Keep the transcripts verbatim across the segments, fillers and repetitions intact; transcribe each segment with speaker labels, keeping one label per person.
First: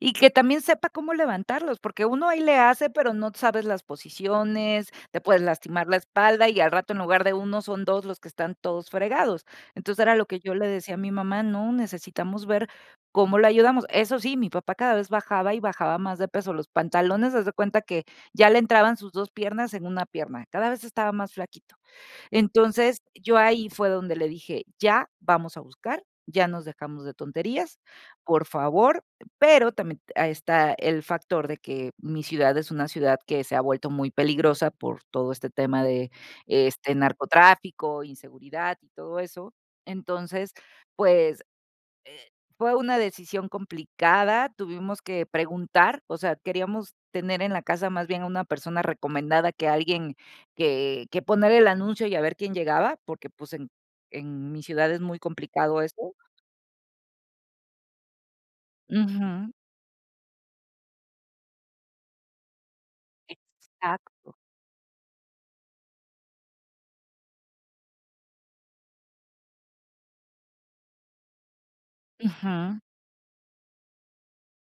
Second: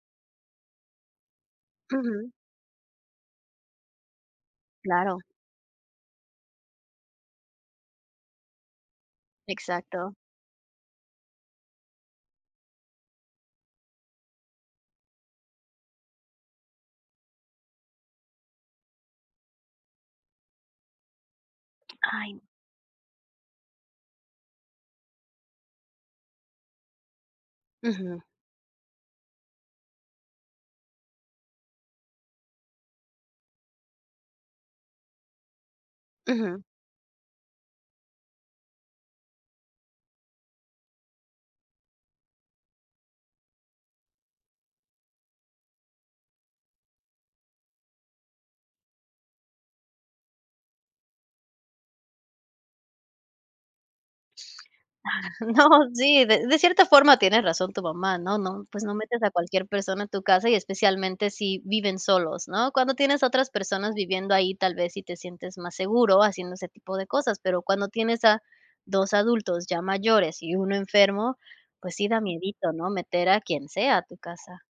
Speaker 1: Y que también sepa cómo levantarlos, porque uno
Speaker 2: Ujú.
Speaker 1: ahí le hace, pero no sabes las posiciones, te
Speaker 2: Claro.
Speaker 1: puedes lastimar la espalda y al rato en lugar de uno, son dos los que están todos fregados. Entonces,
Speaker 2: Exacto.
Speaker 1: era lo que yo le decía a mi mamá: “No, necesitamos ver cómo lo ayudamos”. Eso sí, mi papá cada vez bajaba y bajaba más de peso. Los pantalones, haz de cuenta que ya le entraban sus dos piernas en una pierna, cada vez estaba más flaquito.
Speaker 2: Ay.
Speaker 1: Entonces, yo ahí fue donde le dije: “Ya, vamos a buscar, ya nos dejamos de tonterías,
Speaker 2: Ujú.
Speaker 1: por favor”. Pero también a está el factor de que mi ciudad es una ciudad que se ha vuelto muy peligrosa por todo este tema de,
Speaker 2: Ujú.
Speaker 1: este, narcotráfico, inseguridad y todo eso. Entonces, pues, eh, fue una decisión complicada, tuvimos que preguntar. O sea, queríamos tener en la casa más bien a una persona recomendada que alguien que que poner el anuncio y a ver quién llegaba, porque, pues, en en mi ciudad es
Speaker 2: Ah.
Speaker 1: muy
Speaker 2: No,
Speaker 1: complicado eso.
Speaker 2: sí, de de cierta forma tiene razón tu mamá, ¿no? No, pues no metes a
Speaker 1: Ujú.
Speaker 2: cualquier persona a tu casa y especialmente si viven solos, ¿no? Cuando tienes a otras personas viviendo
Speaker 1: Exacto.
Speaker 2: ahí, tal vez sí te sientes más seguro haciendo ese tipo de cosas, pero cuando tienes a dos adultos ya mayores y uno enfermo, pues sí da miedito,
Speaker 1: Ujú.
Speaker 2: ¿no?, meter a quien sea a tu casa.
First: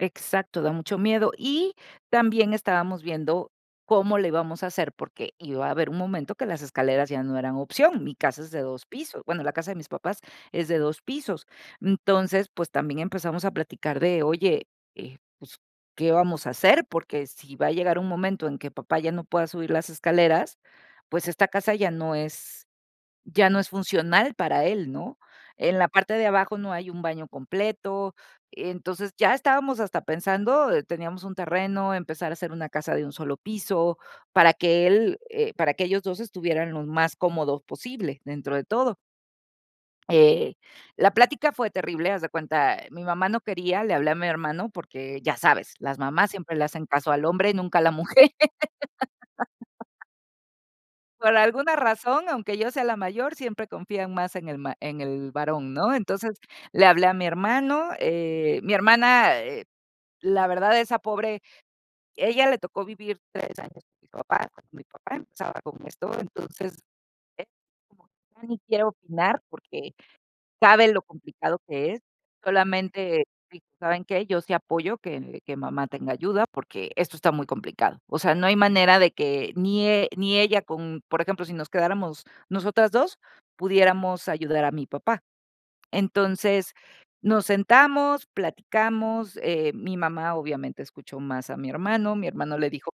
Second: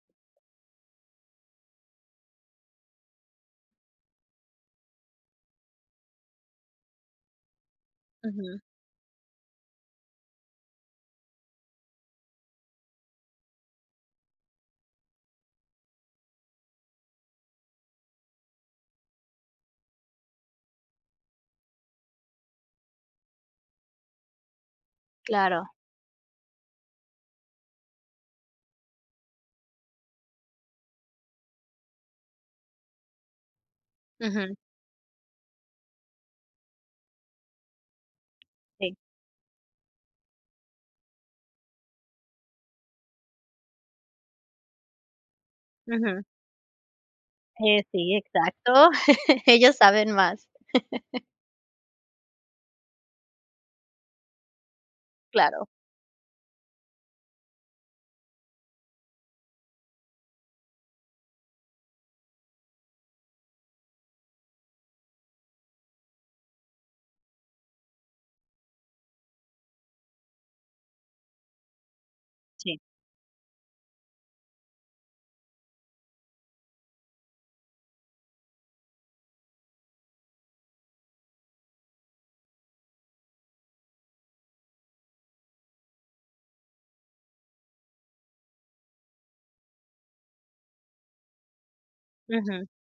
Speaker 1: Exacto, da mucho miedo. Y también estábamos viendo cómo le íbamos a hacer, porque iba a haber un momento que las escaleras ya no eran opción, mi casa es de
Speaker 2: Ujú.
Speaker 1: dos pisos, bueno, la casa de mis papás es de dos pisos. Entonces, pues, también empezamos a platicar de: "Oye, eh, pues, ¿qué vamos a hacer? Porque sí va a llegar un momento en que papá ya no pueda subir las escaleras, pues esta casa ya no es ya no es funcional para él, ¿no?
Speaker 2: Claro.
Speaker 1: En la parte de abajo no hay un baño completo. Entonces, ya estábamos hasta pensando teníamos un terreno, en empezar a hacer una casa de un solo piso para
Speaker 2: Ujú.
Speaker 1: que él, eh, para que ellos dos estuvieran lo más cómodos posible dentro de todo.
Speaker 2: Sí.
Speaker 1: Eh, la plática fue terrible, haz de cuenta, mi mamá no quería, le hablé a mi hermano porque, ya sabes, las
Speaker 2: Ujú.
Speaker 1: mamás siempre le hacen caso al hombre, nunca a
Speaker 2: Eh,
Speaker 1: la
Speaker 2: sí,
Speaker 1: mujer.
Speaker 2: exacto, ellos saben más.
Speaker 1: Por alguna razón, aunque yo sea la mayor, siempre confían más en el ma en el
Speaker 2: Claro.
Speaker 1: varón, ¿no? Entonces, le hablé a mi hermano, eh, mi hermana, eh, la verdad, esa pobre, ella le tocó vivir tres años con mis papás, cuando mi papá empezaba con esto, entonces, eh, ya ni quiero opinar, porque sabe lo complicado que es,
Speaker 2: Sí.
Speaker 1: solamente, dije: “¿Saben qué? Yo sí apoyo que que mamá tenga ayuda porque esto está muy complicado. O sea, no hay manera de que ni e ni ella con, por ejemplo, si nos quedáramos nosotras dos, pudiéramos ayudar a mi papá." Entonces, nos sentamos, platicamos, eh, mi mamá obviamente escuchó más a mi hermano, mi hermano
Speaker 2: Ujú.
Speaker 1: le dijo que